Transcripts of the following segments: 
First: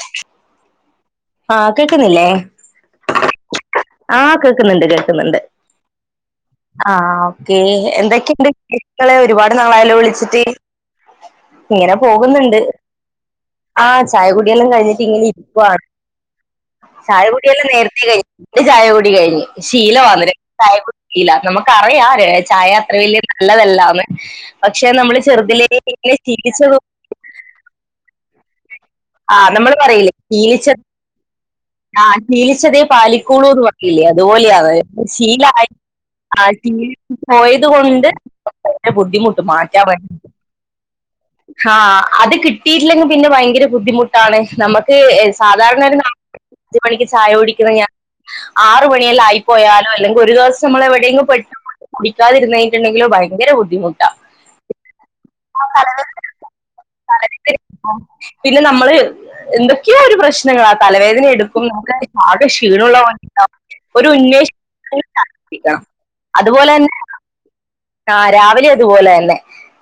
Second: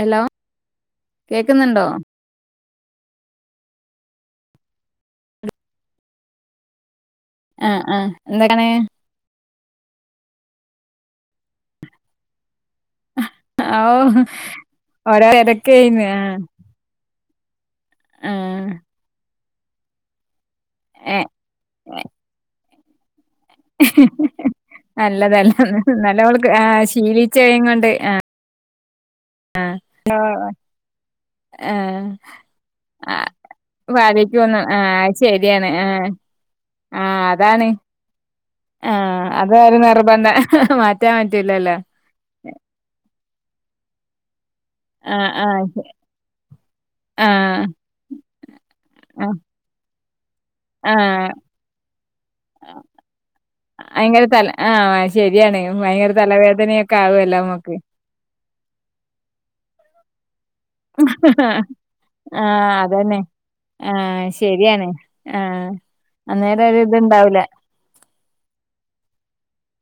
Hello കേക്കുന്നുണ്ടോ ആകേക്കുന്നില്ലേ ആഹ കേൾക്കുന്നുണ്ട് കേൾക്കുന്നുണ്ട് ആ ഓക്കേ ആഹ് ആഹ് എന്തൊക്കാണ് എന്തൊക്കെയുണ്ട്കളെ ഒരുപാട് നാളായാ വിളിച്ചിട്ട് ഇങ്ങനെ പോകുന്നുണ്ട് ഓ ആഹ് ചായ കുടിയെല്ലാം കഴിഞ്ഞിട്ട് ഇങ്ങനെ ഓരോ ഇരിക്കാണ് തിരക്കേയ്ന്ന് ആഹ് ചായകൊടിയെല്ലാം നേരത്തെേ കഴിൻ്റെ ആഹ് ചായ കുടികഴിഞ്ശീല വുന്ന് ല ചാ ഏ ഇല്ല ഏ. നമുക്ക്റിയാം ചായ അത്ര വലിയ നല്ലതല്ലന്ന് പക്ഷെ നമ്മള് നല്ലതല്ല ചെറുതിലെ ഇങ്ങെ നല്ലവൾക്ക് ചീരിച്ച ആഹ് ശീലിച്ചഴങ്ങൊണ്ട് ആഹ് ആ നമ്മള് പറയില്ലേ ശീലിച്ച ആഹ് ശീലിച്ചതേ ആഹ് പാലിക്കോളൂ എന്ന് പറയില്ലേ പാലിക്കുന്ന് അതുപോലെയാാണ് ആഹ് ശീല ശരിയാണ് ആഹ് ആ ആഹ് തിങ്ങ്പോയത് അതാണ് കൊണ്ട് ആഹ് ബുദ്ധിമുട്ട് അതൊരു മാറ്റാൻ നിർബന്ധ മാറ്റാൻ ആ പറ്റൂലല്ലോ അത് കിട്ടിട്ടില്ലെങ്കിൽ പിന്നെ ഭയങ്കര ബുദ്ധിമുട്ടാണ് നമുക്ക് ആഹ് ആഹ് സാധാരണ അഞ്ച മണിക്ക് ചായ ആഹ് ഓടിക്കുന്ന ത്ത് മണിക്ക് ചായ കുടിക്കുന്നഞാൻ ആറുുമണിയെല്ല ആഹ് ആയിപ്പോയാലോ അല്ലെങ്കിൽ ഒരു ദിവ മ്മളടെ ആഹ് പെട്ട കുടിക്കാതിരുന്നട്ടുണ്ടെങ്കിലോ ഭയങ്കര ബുദ്ധിമുട്ടാ ഭയങ്കര തല ആഹ് ശരിയാണ് ഭയങ്കര തലവേദനയൊക്കെ ആവുവല്ലോ നമുക്ക് പിന്നെ നമ്മള് എന്തൊക്കെയോ ഒരു പ്രശ്നങ്ങളാ തലവേദന എടുക ഇപ്പ നമുക്ക് ആഹ് ക്ഷീണമുള്ള അതന്നെ ഒരു ആഹ് ഉന്മേഷിക്കിക്ക അന്നേര ഒരുഇത് ഇണ്ടാവൂല ആ രാവിലെ അതുപോലെ തന്നെ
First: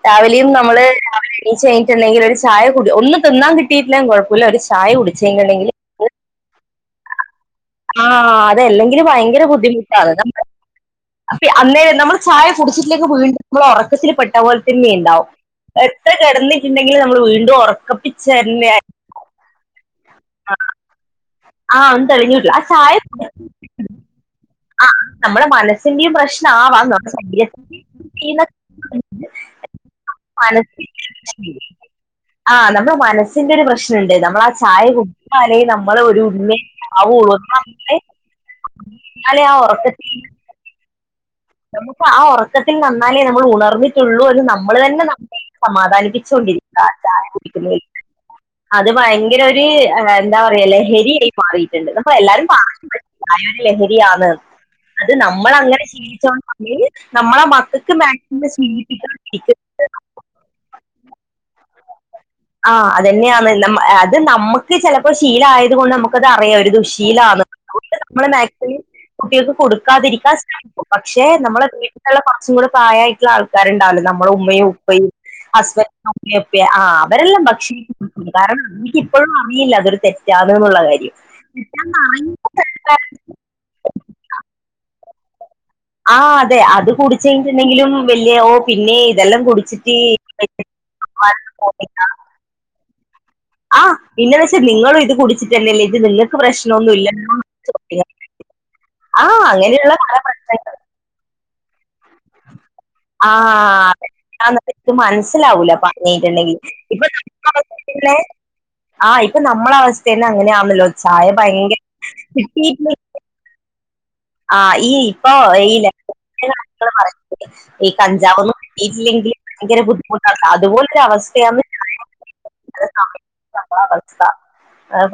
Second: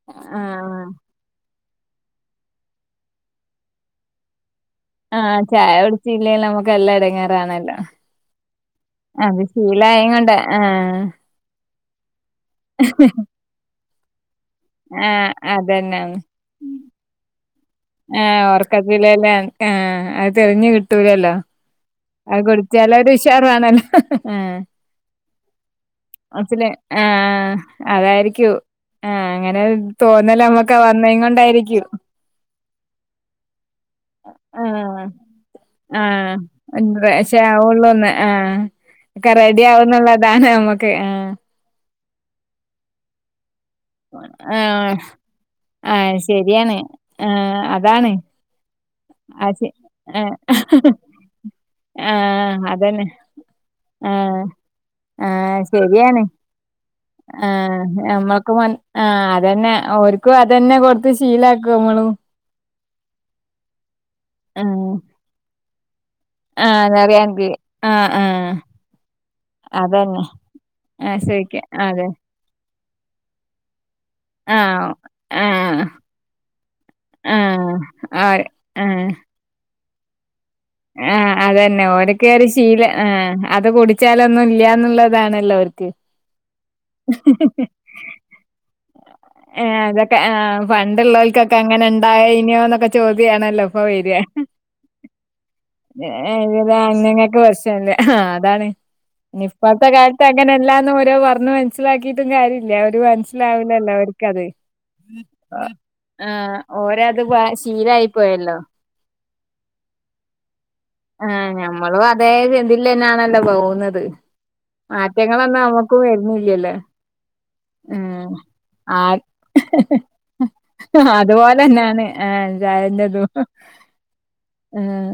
രാവിലെയും ആഹ് നമ്മള് രാവിലെ എണീഴ ണ്ടെങ്കിൽ ഒരു ചായ കൂടി ഒന്ന് തിന്നാ കിട്ടിയിട്ടില്ലൻ കുഴപ്പമില്ല ഒരു ചായ ആ കുടിച്ചെങ്കിലുണ്ടെങ്കിൽ ചായ കുടിച്ചല്ലേ ലുംനമ്മുക്ക് എല്ലറ ഇടങ്ങ ണല്ലോ ആ അതല്ലെങ്കിൽ അത് ഭയങ്കര ശീലായ ബുദ്ധിമുട്ടാണ് കൊണ്ട് നമ്മ- ആ അപ്പൊ അന്നേം രംനമ്മള് ചായ കുടിച്ചില്ലേലും വീണ്ടുംനമ്മൾ ഉറ [inaudible] ച്ചരി പട്ട പോലെ തന്നെ ഉണ്ടാവും ആഹ് അതന്നെ എത്ര കിടന്നിട്ടുണ്ടെങ്കിലും നമ്മൾ വീണ്ടുംറ ഏഹ് ഓർക്ക ജല്ലല്ല ആ അത് തെരഞ്ഞു കിട്ടൂലല്ലോ ആ ഒന്നും അത് തെളിഞ്ഞിട്ടില്ല ആ ചായ കുടിച്ചാലൊരു ഷാറ്ണല്ലോ ആ നമ്മുടെ മനസ്സിന്റെയും അസല് പ്രശ്നമാവാം നമ്മുടെ ആഹ ശരീരത്തിന്റെയും ചെയ്യുന്ന അതായിരിക്കൂ ആഹ് അങ്ങനെ തോന്നല നമ്മക്കെ വന്ന കൊണ്ടായിരിക്കും ആഹ് നമ്മുടെ മനസ്സിന്റെ ഒരു പ്രശ്നം മുണ്ട് നമ്മൾ ആ ചായ കുടിച്ചൽ നമ്മള് ഒരു ശ ആവുള്ളൂ ഉള്ള ഒന്ന് ആ ഒക്കെ എന്നാലേ ആ റെഡി ഉറക്കത്തിൽ ആവുന്നുുള്ളതാണ് നമ്മുക്ക് ആ നമുക്ക് ആ ഉറക്കത്തിൽ നന്നാലേ നമ്മൾ ഉണർ ട്ടൂ എന്ന് നമ്മള് ആഹ് തന്നെ നമ്മള ആഹ് ശരിയാണ് സമാധാനിപ്പിച്ചോണ്ടിരിക്ക ച ആഹ് കുടിക്കുന്ന അതാണ് അത് ഭയങ്കര ആഹ് ഒരു ശെ ആഹ് എന്താ പറ. യാലെ എരിയയിപ്പായിട്ടുണ്ട് എല്ലാരും ആഹ് പ അതന്നെ രിാണ് ആഹ് അത് നമ്മൾങ്ങനെ ജീവിച്ചോണ്ട് ആ നമ്മക്ക് ആ ശീലിപ്പിക്കാണ്ടിരിക്കുക അതന്നെ ഓർക്കും അത്ന്നെ കൊടുത്ത് ശീല മള ആ അതന്നെയാണ് അത് നമ്മുക്ക് ആഹ് ചിലപ്പോ ശീലയത് കൊണ്ട് നമുക്ക് നമ അറിയാം ഒരു ആഹ് അതറിയാൻക്ക് ദുശീലന്ന്ണ്ട് ആഹ് നമ്മള് ആഹ് മാക്സിമം കുട്ടികൾക്ക് അതന്നെ കൊടുക്കാതിരിക്കാൻ സാധിക്കും ആഹ് പക്ഷെ ചോയിക്ക നമ്മെ അതെ വീട്ടിലുള്ള കുച്ചും കൂടെ പ്രായമായിട്ടുള്ള ആൾക്കാരുണ്ടാവല്ലോ നമ്മുടെ ഉമ്മയും ആഹ് ഉപ്പയും ആഹ് ഹസ്ബൻഡ അമ്മൊെ ആ അവരെല്ലാം ഭക്ഷ ആഹ് ആഹ് കാരണം എനിക്കിപ്പോഴും അമയില്ല അതർ ത ആ അതന്നെ ഓക്കറി ശീലം ആ അത് കുടിച്ചാലൊന്നും ഇല്ലന്നുള്ളത് അതാണ്ണല്ലർും ആ അതെ അത് കുടിച്ച കഴിഞ്ഞട്ടുണ്ടെങ്കിലും വല്യ ഓ പിന്നെ ഇതെല്ലാം കുടിച്ചിട്ട് പണ്ടുള്ളവർക്കൊക്കെ അങ്ങനെ ഉണ്ടായിനോന്നൊക്കെ ചോദ്യിയണല്ലോപ്പ ആ വരി പിന്നെന്ന് വെച്ചാൽ നിങ്ങളും ഇത് കുടിച്ചിട്ടന്നെല്ലേ ഇത് നിങ്ങൾക്ക് ത പ്രശ്നമൊന്നും ഇല്ലല്ലോ അന്നങ്ങക്ക് എന്ന് പ്രശല്ലേ ചോദിക്കും. അതാണ് ആ ഇപ്പഴത്തെ അങ്ങനെയുള്ള പല കാലത്ത് പ്രശ്നങ്ങൾ അങ്ങനെല്ലാ ഓോ മനസിലാക്കിട്ടും കാര്യല്ല അവര് ആ മനസിലാവില്ലല്ലോ അവർക്ക്ത് അതെന്താന്നൊക്കെ ഇത് മനസ്സിലാവൂല പറഞ്ഞിട്ടുണ്ടെങ്കിൽ ഓരത് പോ ശീലായി പോയല്ലോ ആഹ് ഇപ്പൊ നമ്മള അവസ്ഥ തന്നെ അങ്ങനെ ആവണല്ലോ ചായ ആഹ് ഭയങ്കര ഞമ്മളും കിട്ടിട്ട മാറ്റങ്ങന്നാ ഈ നമ്മുക്ക്ും ലഹരിയുടെ വരുന്നില്ലല്ലേ കാര്യങ്ങൾ പറഞ്ഞില്ലേ ഈ കഞ്ചാവൊന്നും കിട്ടിയിട്ടില്ലെങ്കിൽ ഭയങ്കര ബുദ്ധിമുട്ടാണ് ഉ അതുപോലൊരു അവസ്ഥയാണ് അതുപോലെന്നെയാണ് ചില സമയത്ത് ആന്തതുും നമ്മളെ അവസ്ഥ ആഹ അത്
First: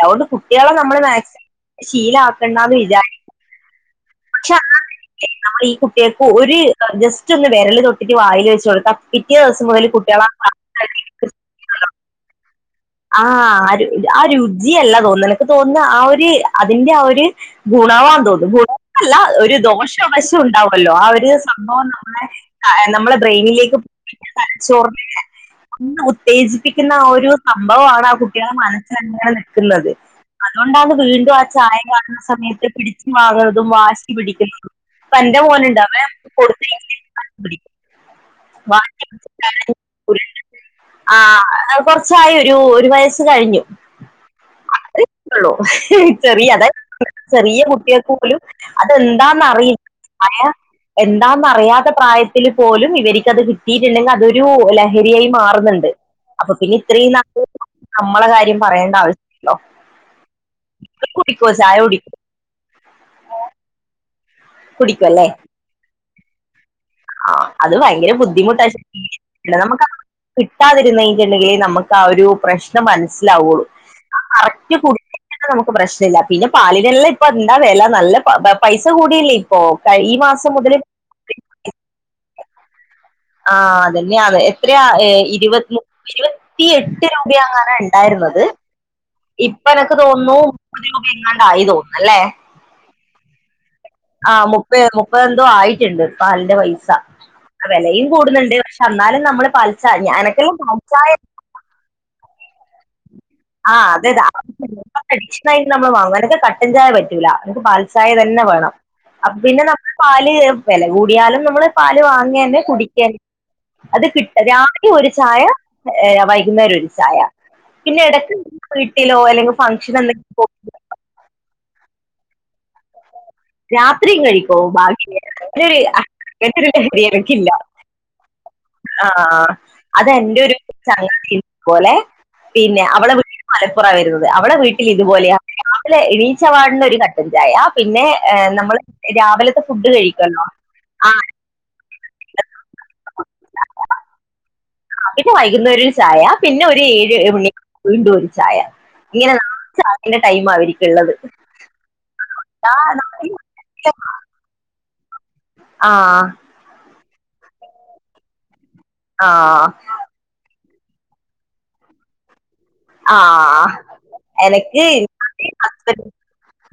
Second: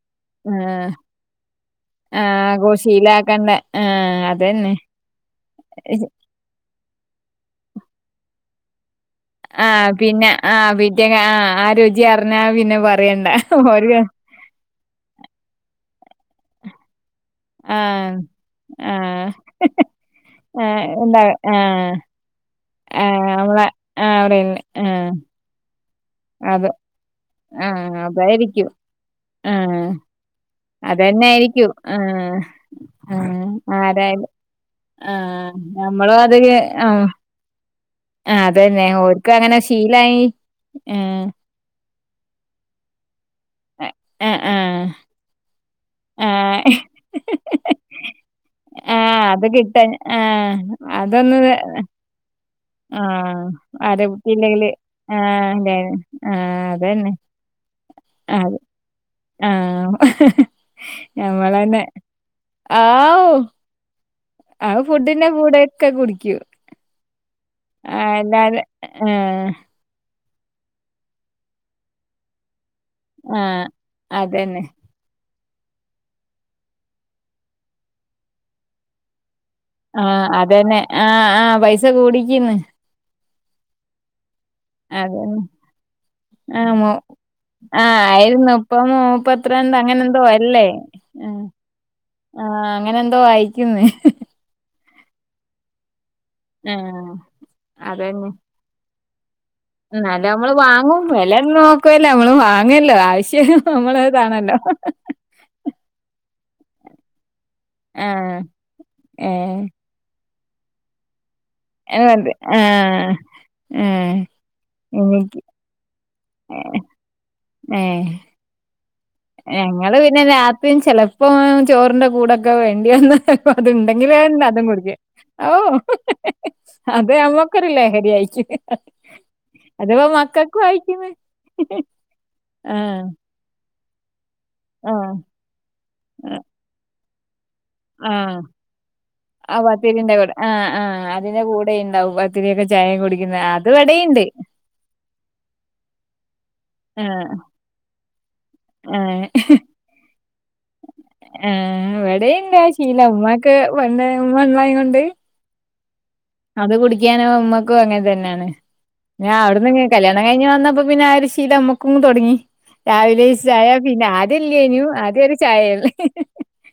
അതുകൊണ്ട് കുട്ടികളെ നമ്മള് മാക്സിമം ശീലമാക്കണ്ട എന്ന് വിചാരി കണ്ട ആ അതന്നെ നമ്മൾ ഈ കുട്ടികൾക്ക് ഒരു ജസ്റ്റ് ഒന്ന് വിരല് തൊട്ടിട്ട് വാായിൽ വെച്ചുക കൊടുക്ക ആഹ പിന്നെ ആ് പിറ്റ ആ ആ രുചി അറിഞ്ഞാ പിന്നെ പറയണ്ട ആഹ ആ ഒരു ആ രുചിയ അല്ല തോന്നുന്നു നിനക്ക് തോന്നുന്നു ആ ഒരു അതിറെ ആ ഒരു ആഹ് ഗുണമാന്ന് തോന്നുന്നു ഗുണവല്ല ആഹ് ഒരു ദോഷ അവശ്യം ആഹ് ഉണ്ടാവല്ലോ ആ എന്താ ഒരു സംഭവം ആഹ് നമ്മളെ ആ നമ്മള് ആഹ് നമ്മളെ ബ്രെയിനിലേക്ക് ആഹ് പോ അവിടെന്നെ ചോർ ആഹ് അന്ന് അത് ഉത്തേജിപ്പിക്കുന്ന ആ ഒരു ആഹ് സംഭവണ് ആ കുട്ടികളുടെ അതായിരിക്കും മനസ്സന്നടെ ആഹ് നിൽക്കുന്നത് അതുകൊണ്ടാണ് അതന്നെ വീണ്ടും ആ ആയിരിക്കും ചായ കാണുന്ന ആഹ് സമയത്ത് പിടിച്ച്ു ആഹ് വാങ്ങുന്നതും വാശി ആരായാലും പിടിക്കുന്നതും പന്റെ ആഹ് മോന ഉണ്ടാവ കൊടുത്ത ആ അത തന്നെ ഓർക്ക്ും അങ്ങനെ ശീലമായി ആ ച്ചായ ഒരു ഒരു വയസ്സ് ആഹ് ആഹ് കഴിഞ്ഞുള്ളൂ ചെറിയ അത ആഹ് ചെറിയ കുട്ടികൾക്ക് പോലും ആഹ് അതെന്താന്ന് അത് കിട്ടാൻ അറിയില്ല ആഹ് അതൊന്ന് എന്താണെന്നറിയാത്ത പ്രായത്തില്ൽ പോലും ഇവർക്കത് ആഹ് കിട്ടിയിട്ടുില്ലെങ്കിൽ അതൊരു ലഹരിയായി അ മാറി ആഹ് അതെ അതന്നെ ഇത്രയും നല്ല നമ്മളെ അത് കാര്യം പറയേണ്ട ആവശ്യമല്ലോ മ്മളന്നെ ആ ആ കുടിക്കും അല്ലേ ഫുഡിന്റെ കൂടെ ഒക്കെ കുടിക്കൂ ആ അത് ഭയങ്കര ബുദ്ധിമുട്ടാ ശ ആഹ് നമു കിട്ടാതിരുന്നുണ്ടെങ്കിലിൽ നമുക്ക് ആ ഒരു പ്രശ്ന ആഹ് അതന്നെ മനസ്സിലാവുള്ളുറ്റ നമുക്ക് പ്രശ്ന ഇല്ല പിന്നെ പാലിനെല്ലാം ഇപ്പൊ ഇണ്ടാ വേല നല്ല പൈസ കൂടയില്ലേ ആഹ അതന്നെ ആഹ ആഹ പൈസ കൂടിക്കന്ന് ആഹ അതന്നെയാണ് ഇത്ര അതന്നെ ഇരുപത്തി ഇരുപത്തി ആഹ് മൂ എട്ട് രൂപാണ് ആഹ് ഉണ്ടായിരുന്നത് ആയിരുന്നു ഇപ്പൊ ഇപ്പ മുപ്പത്തിരണ്ട് എനക്ക് അങ്ങനെ എന്തോ തോന്നുന്നു അല്ലേ മുപ്പത് രൂപ ആഹ് എങ്ങാണ്ടായി തോന്നല്ലേ ആഹ് അങ്ങനെ എന്തോ ആ ആഹ മുപ്പ മുപ്പതന്തോ ആയിട്ടുണ്ട് പാലിന്റെ പൈസ ആഹ് ആ വിലയും കൂടുന്നുണ്ട് പക്ഷെ എന്നാലും നമ്മള് ല്ല നമ്മള് വാങ്ങും വല്ലും നോക്കുവല്ലേ നമ്മള് വാങ്ങല്ലോ ആവശ്യം ആ നമ്മള് അത് ഇതാണല്ലോ [unintelligible] [unintelligible] [unintelligible] എക്സ്ട്രാ ഇന്ന് നമ്മള് വാങ്ങും. അല്ലെങ്കി ക പ ചായ പറ്റൂലക്ക് പാൽ ചായ ആഹ് തന്നെ വേണം ഏഹ് പിന്നെ നമ്മ പാല് വ കൂടിയാലും ഇവിടെ പാൽ അതെ വാങ്ങ്ന്നെ ആഹ് കുടിക്കന്നെ അത് ഏഹ് കിട്ട രാവിലെ ഒരു എനിക്ക് ചായ ഏ വൈകുന്നേരം ഒരു ചായ ഏ പിന്നെ ഇടയ്ക്ക് വീട്ടിലോ അല്ലെങ്കിൽ ഞങ്ങള് ഫംഗ്ഷൻ പിന്നെ എന്തെങ്കിലും പോ- രാത്രിമ് ചെലപ്പോ ചോറിന്റെ കൂടൊക്കെ വേണ്ടി വന്ന ണ്ടെങ്കിലെ രാത്രിയും കഴിക്കോ അതും കുടിയ്ക്കും ബാക്കി ഓ അങ്ങനെ ഒരു അങ്ങനത്തെ ഒരു ലഹരി അതെ എനിക്കില്ല അമ്മക്കൊരു ലഹരിയായ്റ്റ് ആ അഥവാ അത് എന്റെ ഒരു മക്കക്കും അയ്ക്ന്ന്‌ ചങ്ങാതി പോലെ പിന്നെ അവളെ വീട് മലപ്പുറായിരുന്നു അവളെ വീട്ടിൽ ആഹ് ഇതുപോലെയാ രാവിലെ എണിച്ച പാടെനെ ഒരു കട്ടൻ ചായ പിന്നെ ആഹ് നമ്മള് ആ പത്തിരിന്റെ കൂടെ ആ ആ അതിന്റെ കൂടെ ഇണ്ടാവും പത്തിരിയൊക്കെ ചായ കുടിക്കുന്നെ അതിവിടേം [unintelligible] [unintelligible] അവിടെ വൈകുന്നേരം ഒരു ചായ പിന്നെ ഒരു ഏഴ് മണി [unintelligible] ഹേ ഇങ്ങനെ നാശം അതിന്റെ ടൈം അവർക്കുള്ളത് ഹേ വിടെണ്ട് ആ ശീലം ഉമ്മാക്ക് [unintelligible] ആ അത് കുടിക്കാനും ഉമ്മക്കും അങ്ങനെ തന്നാണ് ആ ഞാൻ അവിട്ന്ന് കല്യാണം കഴിഞ്ഞ് വന്നപ്പം പിന്നെ ആ ഒരു ശീലം അമ്മക്കും തൊടങ്ങി ആ രാവിലെ ചായ പിന്നെ ആദ്യല്ലേനു എനക്ക് ആദ്യ ഒരു ചായയല്ലേ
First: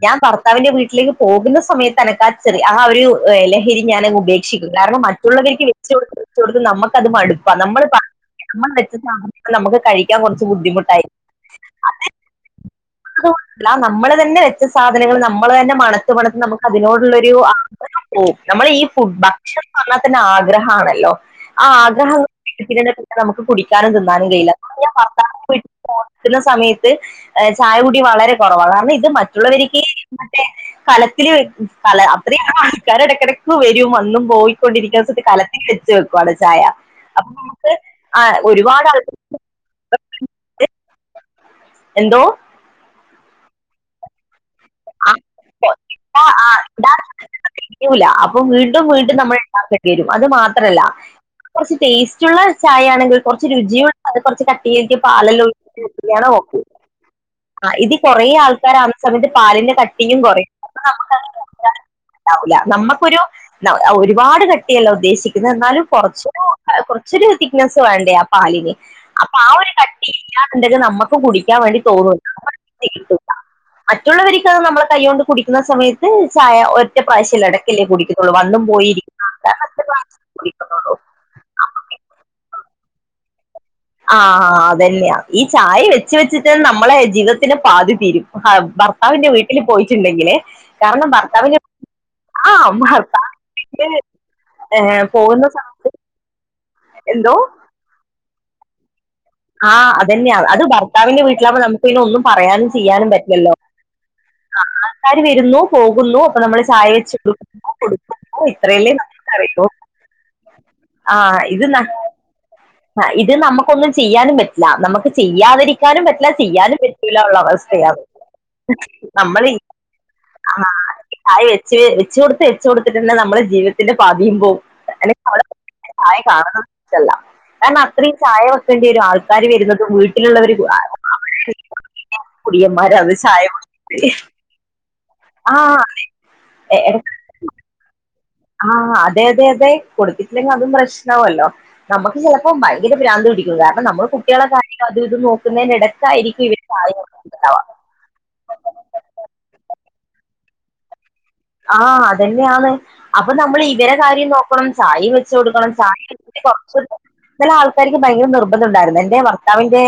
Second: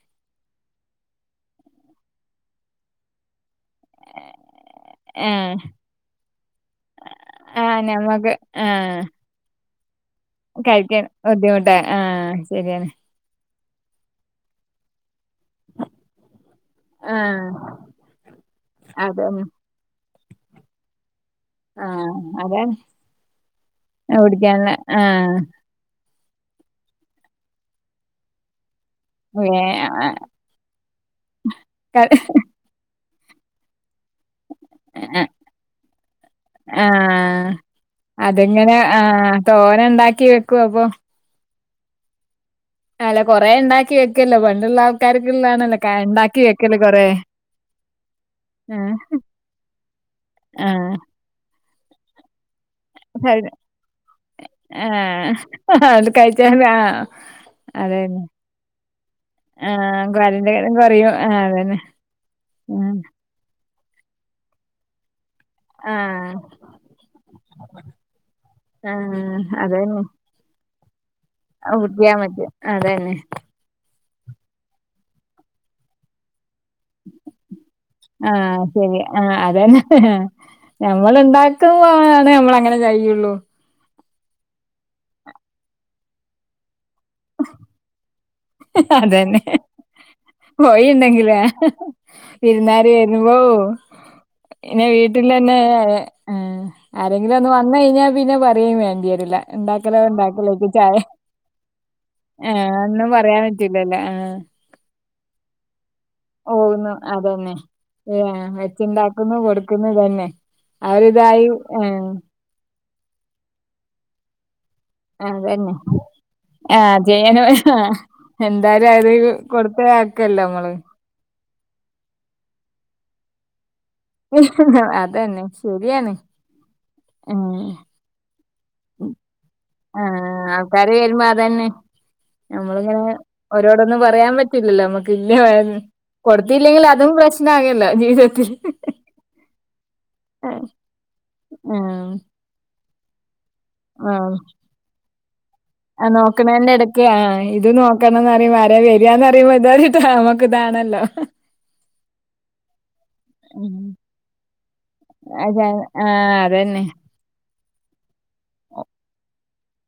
ഞാൻ ഭർത്താവിന്റെ വീട്ടിലേക്ക് പോകുന്ന സമയത്ത് അനക്കാ ആ ചെറിയ ആ ഒരുല്ലെ [unintelligible] ഞാനങ്ങ് ഉപേക്ഷിക്കും കാരണം, ആഹ് മറ്റുള്ളവർക്ക് വെച്ചുകൊടുത്ത് വെച്ചു കൊടുത്ത് നമ്മക്കത് മടുപ്പാ ആഹ് നമ്മളിപ്പ ഞമ്മക്ക് ആഹ് [unintelligible] [unintelligible] ബുദ്ധിമുട്ടാ ആ ശരിയാണ് ല്ല നമ്മള് തന്നെ വെച്ച സാധനങ്ങള് നമ്മ് മ്മള് തന്നെ മണത് മണത് നമക്ക് അതിനോടുള്ള ഒരു ആഹ് ആഗ്രഹം പോവും നമ്മള് ഈ ഫു അതന്നെ ഭക്ഷണം പറഞ്ഞാ പിന്നെ ആഗ്രഹം ആണല്ലോ. ആ ആഹ് ആഗ്രഹങ്ങ [unintelligible] അതാണ് പിന്നെ എന്നു വെച്ചാ നമുക്ക് കുടിക്കാനും തിന്നാനും കയിയില്ല. കുടിക്കാനുള്ള [unintelligible] ഭർത്താവ് ആഹ് വിട്ട് [unintelligible] സമയത്ത് ചായ കുടി വളരെ കൊറവാ. കാരണം വേ മറ്റുള്ളവരിക്ക് മറ്റേ കലത്തില് വെയ്ക്കും. കല ആഹ് അത്ര ആ പണികാരെടയ്ക്കു എടയ്ക്ക് വരും. വന്നും പോയിക്കൊണ്ടിരിക്കുന്നിടത്തു [unintelligible] കലത്തിൽ വെച്ച് വെയ്ക്കും. അവിടെ ചായ ആ അപ്പൊ നമുക്ക് ആ, അതിങ്ങനെ ഒരുപാട് ആ ആൾ- തോനെ ഉണ്ടാക്കി വെയ്ക്കും. അപ്പൊ എന്തോ? ആ ല്ലേ. കൊറേ ഒണ്ടാക്കി വെക്കുവല്ലേ പണ്ടൊള്ള ആ ആൾക്കാർക്കുള്ളതാണല്ലോ [unintelligible] ഉണ്ടാക്കി വെയ്ക്കൽ കൊറേ യ്ക്കൂല്ല. അപ്പൊ വീണ്ടും ആഹ് വീണ്ടും നമ്മള് ഉണ്ടാക്കേണ്ടി വരും. അത് മാത്രല്ല ആഹ് കുറച്ചു ടേസ്റ്റുള്ള ചായ ആണെങ്കിൽ കഴി കൊറച്ച് രുചിയും അത് കൊറച്ച് കട്ടിയിൽ [unintelligible] ആഹ് പാലല്ലാ അത് ഒഴിച്ചിട്ടാണെ ഓക്കേ. കഴിച്ചാല് ആഹ് ആ, ഇത് അതന്നെ കൊറേ ആൾക്കാര് ആ സമയത് [unintelligible] ആഹ് കട്ടിയും കൊറയും. കൊരന്റെ അപ്പൊ [unintelligible] [unintelligible] [unintelligible] കൊറയും ആഹ് അതന്നെ [unintelligible] [unintelligible] [unintelligible] ഉം നമ്മുക്കൊരു [unintelligible] ഒരുപാട് കട്ടിയല്ല ഉദ്ദേശിക്കുന്നത്. എന്നാലും കൊറച്ച് ആഹ് ഒരു [unintelligible] കൊറച്ചൊരു തിക്നെസ്സ് വേണ്ടേ ആ പാലിന്? അപ്പൊ ആഹ് ആ ഒരു അതന്നെ കട്ടി ഇല്ലാന്നുണ്ടെങ്കി നമ്മ കുടിയ്ക്കാൻ വേണ്ടി കുടിക്കാൻ തോന്നും.. നമ്മ പറ്റും അത് അതന്നെ ചെയ്യു മറ്റുള്ളവർക്ക് അത് നമ്മള് കൈ കൊണ്ട് കുടിക്കുന്ന സമയത്ത് ചായ ഒറ്റ പ്രാവശ്യല്ലേ ഇടയ്ക്കല്ലേ കുടിക്കുന്നുള്ളൂ. വന്നും ആഹ് പോയി ശരി ഇരിയ്ക്കുന്ന- ആഹ് [unintelligible] [unintelligible] പോകാണെ നമ്മളങ്ങനെ ചെയ്യുള്ളൂ. ആ അതന്നെയാ. ഈ ചായ വെച്ച് വെച്ചിട്ട് നമ്മളേ, ജീവിതത്തിന്റെ പാതി തീരും. ഭർത്, ഭർത്താവിന്റെ അതന്നെ വീട്ടില് പോയിട്ടുണ്ടെങ്കില്, കാരണം കോഴിണ്ടെങ്കിലേ ഭർത്താവിന്റെ ആ വിരുന്നാര് ഭർത്താ വരുമ്പോ ഓഹ് പിന്നെ വീട്ടിൽ പോകുന്ന തന്നേ. സമയത്ത് ആരെങ്കിലും എന്തോ ഒന്ന് വന്നു കഴിഞ്ഞാ പിന്നെ പറയിയേം വേണ്ടീല ആ അതന്നെയാ. അത് ഭർത്താവിന്റെ വീട്ടിലാവുമ്പോ നമുക്ക് പിന്നെ ഒന്നും ഏഹ് പറയാനും ഒന്നും ചെയ്യാനും പറ്റ് പറയാൻ ല്ലോ. പറ്റൂലല്ലോ ആഹ് [unintelligible] ആൾക്കാര് വരുന്നൂ, പോകുന്നൂ ഓന്ന അതന്നെ ഏ ഇത്രയല്ലേ വെച്ചുണ്ടാക്കുന്നു നമുക്കറിയൂ കൊടുക്കുന്നു തന്നെ ആ അവരിതായി ഇത് ആഹ ആ ഇത് നമുക്കൊന്നും ചെയ്യാനും പറ്റു ല്ല നമുക്ക് അതന്നെ ചെയ്യാതിരിക്കാനും പറ്റില്ല ചെയ്യാനും ആഹ് പറ്റൂല ഉള്ള ചെയ്യാന് അവസ്ഥയാാണ് എന്തായാലും അത് കൊടുത്ത ആക്കല്ലോ നമ്മള് ായ വെച്ച് വെച്ച് കൊടുത്ത് വച്ചുക കൊടുത്തിട്ട്ന്നെ നമ്മുടെ ജീവിത ന്റെ പതിയുമ്പോ അ അതന്നെ ശരിയാണ് ചായ കാണ ഏഹ് കാരണം അത്രയും ചായ വേണ്ട ആൾക്കാാര് വരുന്നത് ആഹ് വീട്ടിലുള്ളവര് ആൾക്കാര് വരുമ്പോ അതന്നെ ടിയമാര് നമ്മളിങ്ങനെ അവസായം ഓരോടൊന്നും പറയാൻ പറ്റില്ലല്ലോ നമ്മുക്ക് ഇല്ല ആഹ് കൊടുത്തില്ലെങ്കിൽ അതും പ്രശ്ന ആകല്ല ജീവിത ആഹ അതെ അതെ അതെ കൊടുത്തിട്ടില്ലെങ്കിൽ ആഹ് അതും പ്രശ്നവല്ലോ നമ്മുക്ക് ചിലപ്പോ ഇ്രാന് കാരണം നമ്മൾ ആഹ് കുട്ടികളുടെ കാര്യം അത് ഇത് നോക്കുന്നതിനി ആഹ് ഇടക്കായിരിക്കും ഇവടെ നോക്കണേന്റെ മര വകയാന്ന് പറിയുമ്പോ ഇതാട്ടോ നമ്മക്ക ഇതാണല്ലോ ആഹ അതന്നെയാണ് അപ്പൊ നമ്മൾ ഇവരെ കാര്യം നോക്കണം ചായ വെച്ച അതെ കൊടുക്കണം ചായ ആഹ് അതന്നെ ഫഹാല ക്ക് ഭയങ്കര നിർബന്ധ ഉണ്ടായിരുന്നു എന്റെ വർത്താവിന്റെ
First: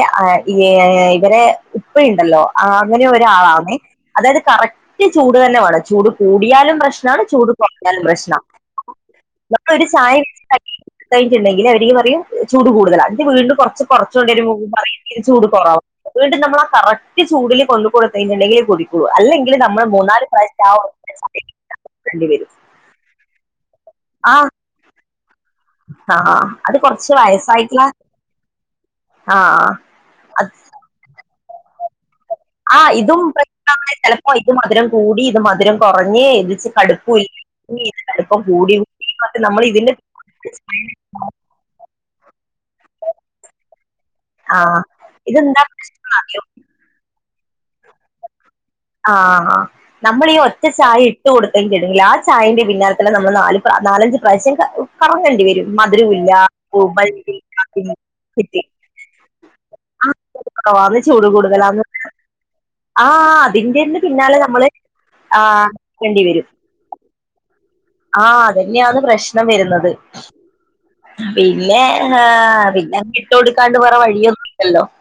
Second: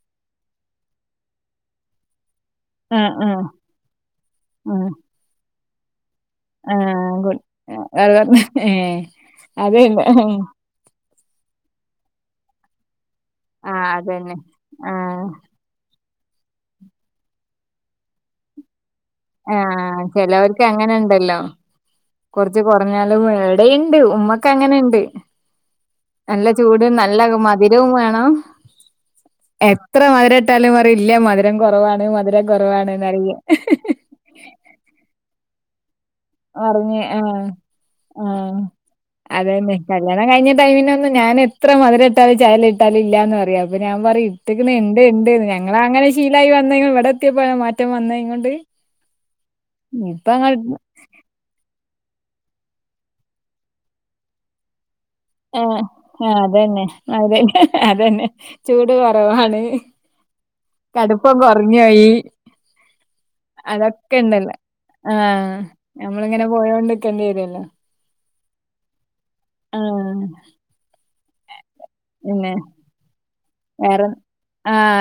ഇവരെ ഉപ്പയുണ്ടല്ലോ ആ അങ്ങനെ ആഹ് ആഹ് ഒരാളാവുന്നേ അതായത് ആഹ് കറക്റ്റ് ചൂട് തന്നെ വേണം ചൂട് കൂടിയാലും ആഹ് പ്രശ്നമാണ് ഗുഡ് ചൂട് കുറഞ്ഞാലും പ്രശ്നമാണ് ഏഹ് നമ്മൾ ഒരു അതന്നെ ചായ വെ അടുത്തായിട്ടുണ്ടെങ്കിൽ അവർക്ക് പറയും ചൂട് കൂടുതല അതിന്റെ വീടിന് കുറച്ച് ആഹ് അതന്നെ കുറച്ചുകൊണ്ടരു മൂ പറയയാെങ്കിൽ ആഹ് ചൂട് കുറവാം വീണ്ടും നമ്മള ആ കറക്റ്റ് ചൂടില് കൊ കൊടുത്തതിട്ടുണ്ടെങ്കിൽ കുടിക്കും അല്ലെങ്കിൽ നമ്മൾ മൂന്നാല് പ്രാവശ ആ ണ്ടല്ലോ ചായ കുടിക്കേണ്ടി വരും കൊറച്ച് കുറഞ്ഞാലും എടെുണ്ട് ഉമ്മക്കെ ആഹ് അങ്ങനെുണ്ട് ആഹ് നല്ല അത് ചൂട കൊറച്ച് നല്ല വയസ്സായിട്ടുള്ള മധുരവും വേണംോ ആഹ് എത്ര മധുരം അത് ഇട്ടാലും അറി ഇല്ല മധുരം കുറവാണ് മധുരം അ ആഹ് ഇതും കുറവാണ്െന്നറിയ പ്രശ്നാണ് ചെലപ്പോ ഇത് മധുരം കൂടി ഇത് മധുരം കുറ അങ്ങ ഇതി പറഞ്ഞ് ആഹ് കടുപ്പൂല്ല കടുപ്പം ആഹ് കൂടിൂടി മ നമ്മൾ അതന്നെ ഇതിന്റെ കല്യാണം കഴിഞ്ഞ ടൈമിനൊന്നും ഞാൻ എത്ര മതിലര ഇട്ടാലും ചയല ഇട്ടാലും ഇല്ലാന്ന് പറയാെ ഞാൻ പറയും ഇട്ടക്കുന്നു ആഹ് ഇണ്ട്ന്ന് ഇതെന്താ ഞങ്ങ അങ്ങനെ പ്രശ്നംന്ന് അറിയോ ശീലായി വന്നെ ഇവിടെ എത്തി മാറ്റം വന്ന ഇങ്ങൊണ്ട് ആഹ നമ്മ ഈ ഒറ്റ ചായ ഇട്ട് കൊടുത്തങ്ക ആ ചായന്റെ പിന്നാലല്ല നമ്മൾ നാല് നാലഞ്ച് പ്രാവശ്യം കറന്നേണ്ടി വരും ആഹ് മധുരവില്ല ആഹ് അതന്നെ അതന്നെ അതന്നെ കിട്ടി ചൂട് കുറവാണ് ആന്ന് ചൂട് കടുപ്പം കുറഞ്ഞു കൂടുതലന്ന് പോയി ആ അതിന്റെന്ന് പിന്നാലെ നമ്മള് ആഹ ആഹ് ണ്ടി നഞമ്മളിങ്ങനെ പോയോണ്ട് നിക്കേണ്ടി വരുല്ലോ ആഹ അതന്നെയാണ് പ്രശ്നം വരുന്നത് ആഹ് പി പിന്നെ പിന്നെ വിട്ട്ൊടുക്കാണ്ട് വേറെ വഴിയൊന്നും ഇല്ലല്ലോ ആഹ്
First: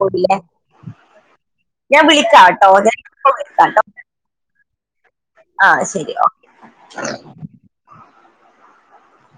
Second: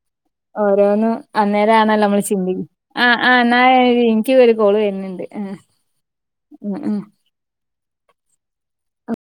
പോടിയ ഇോന്നന്ന് അന്നേം ആണല്ലോ നമ്മൾ ചിന്തിക്ക ഞാൻ ആ ആ് എന്ന എനിക്ക ഒരു കോള് വരുന്നുണ്ട് ആഹ് ആഹ ശരി ഓ ഉം ഉം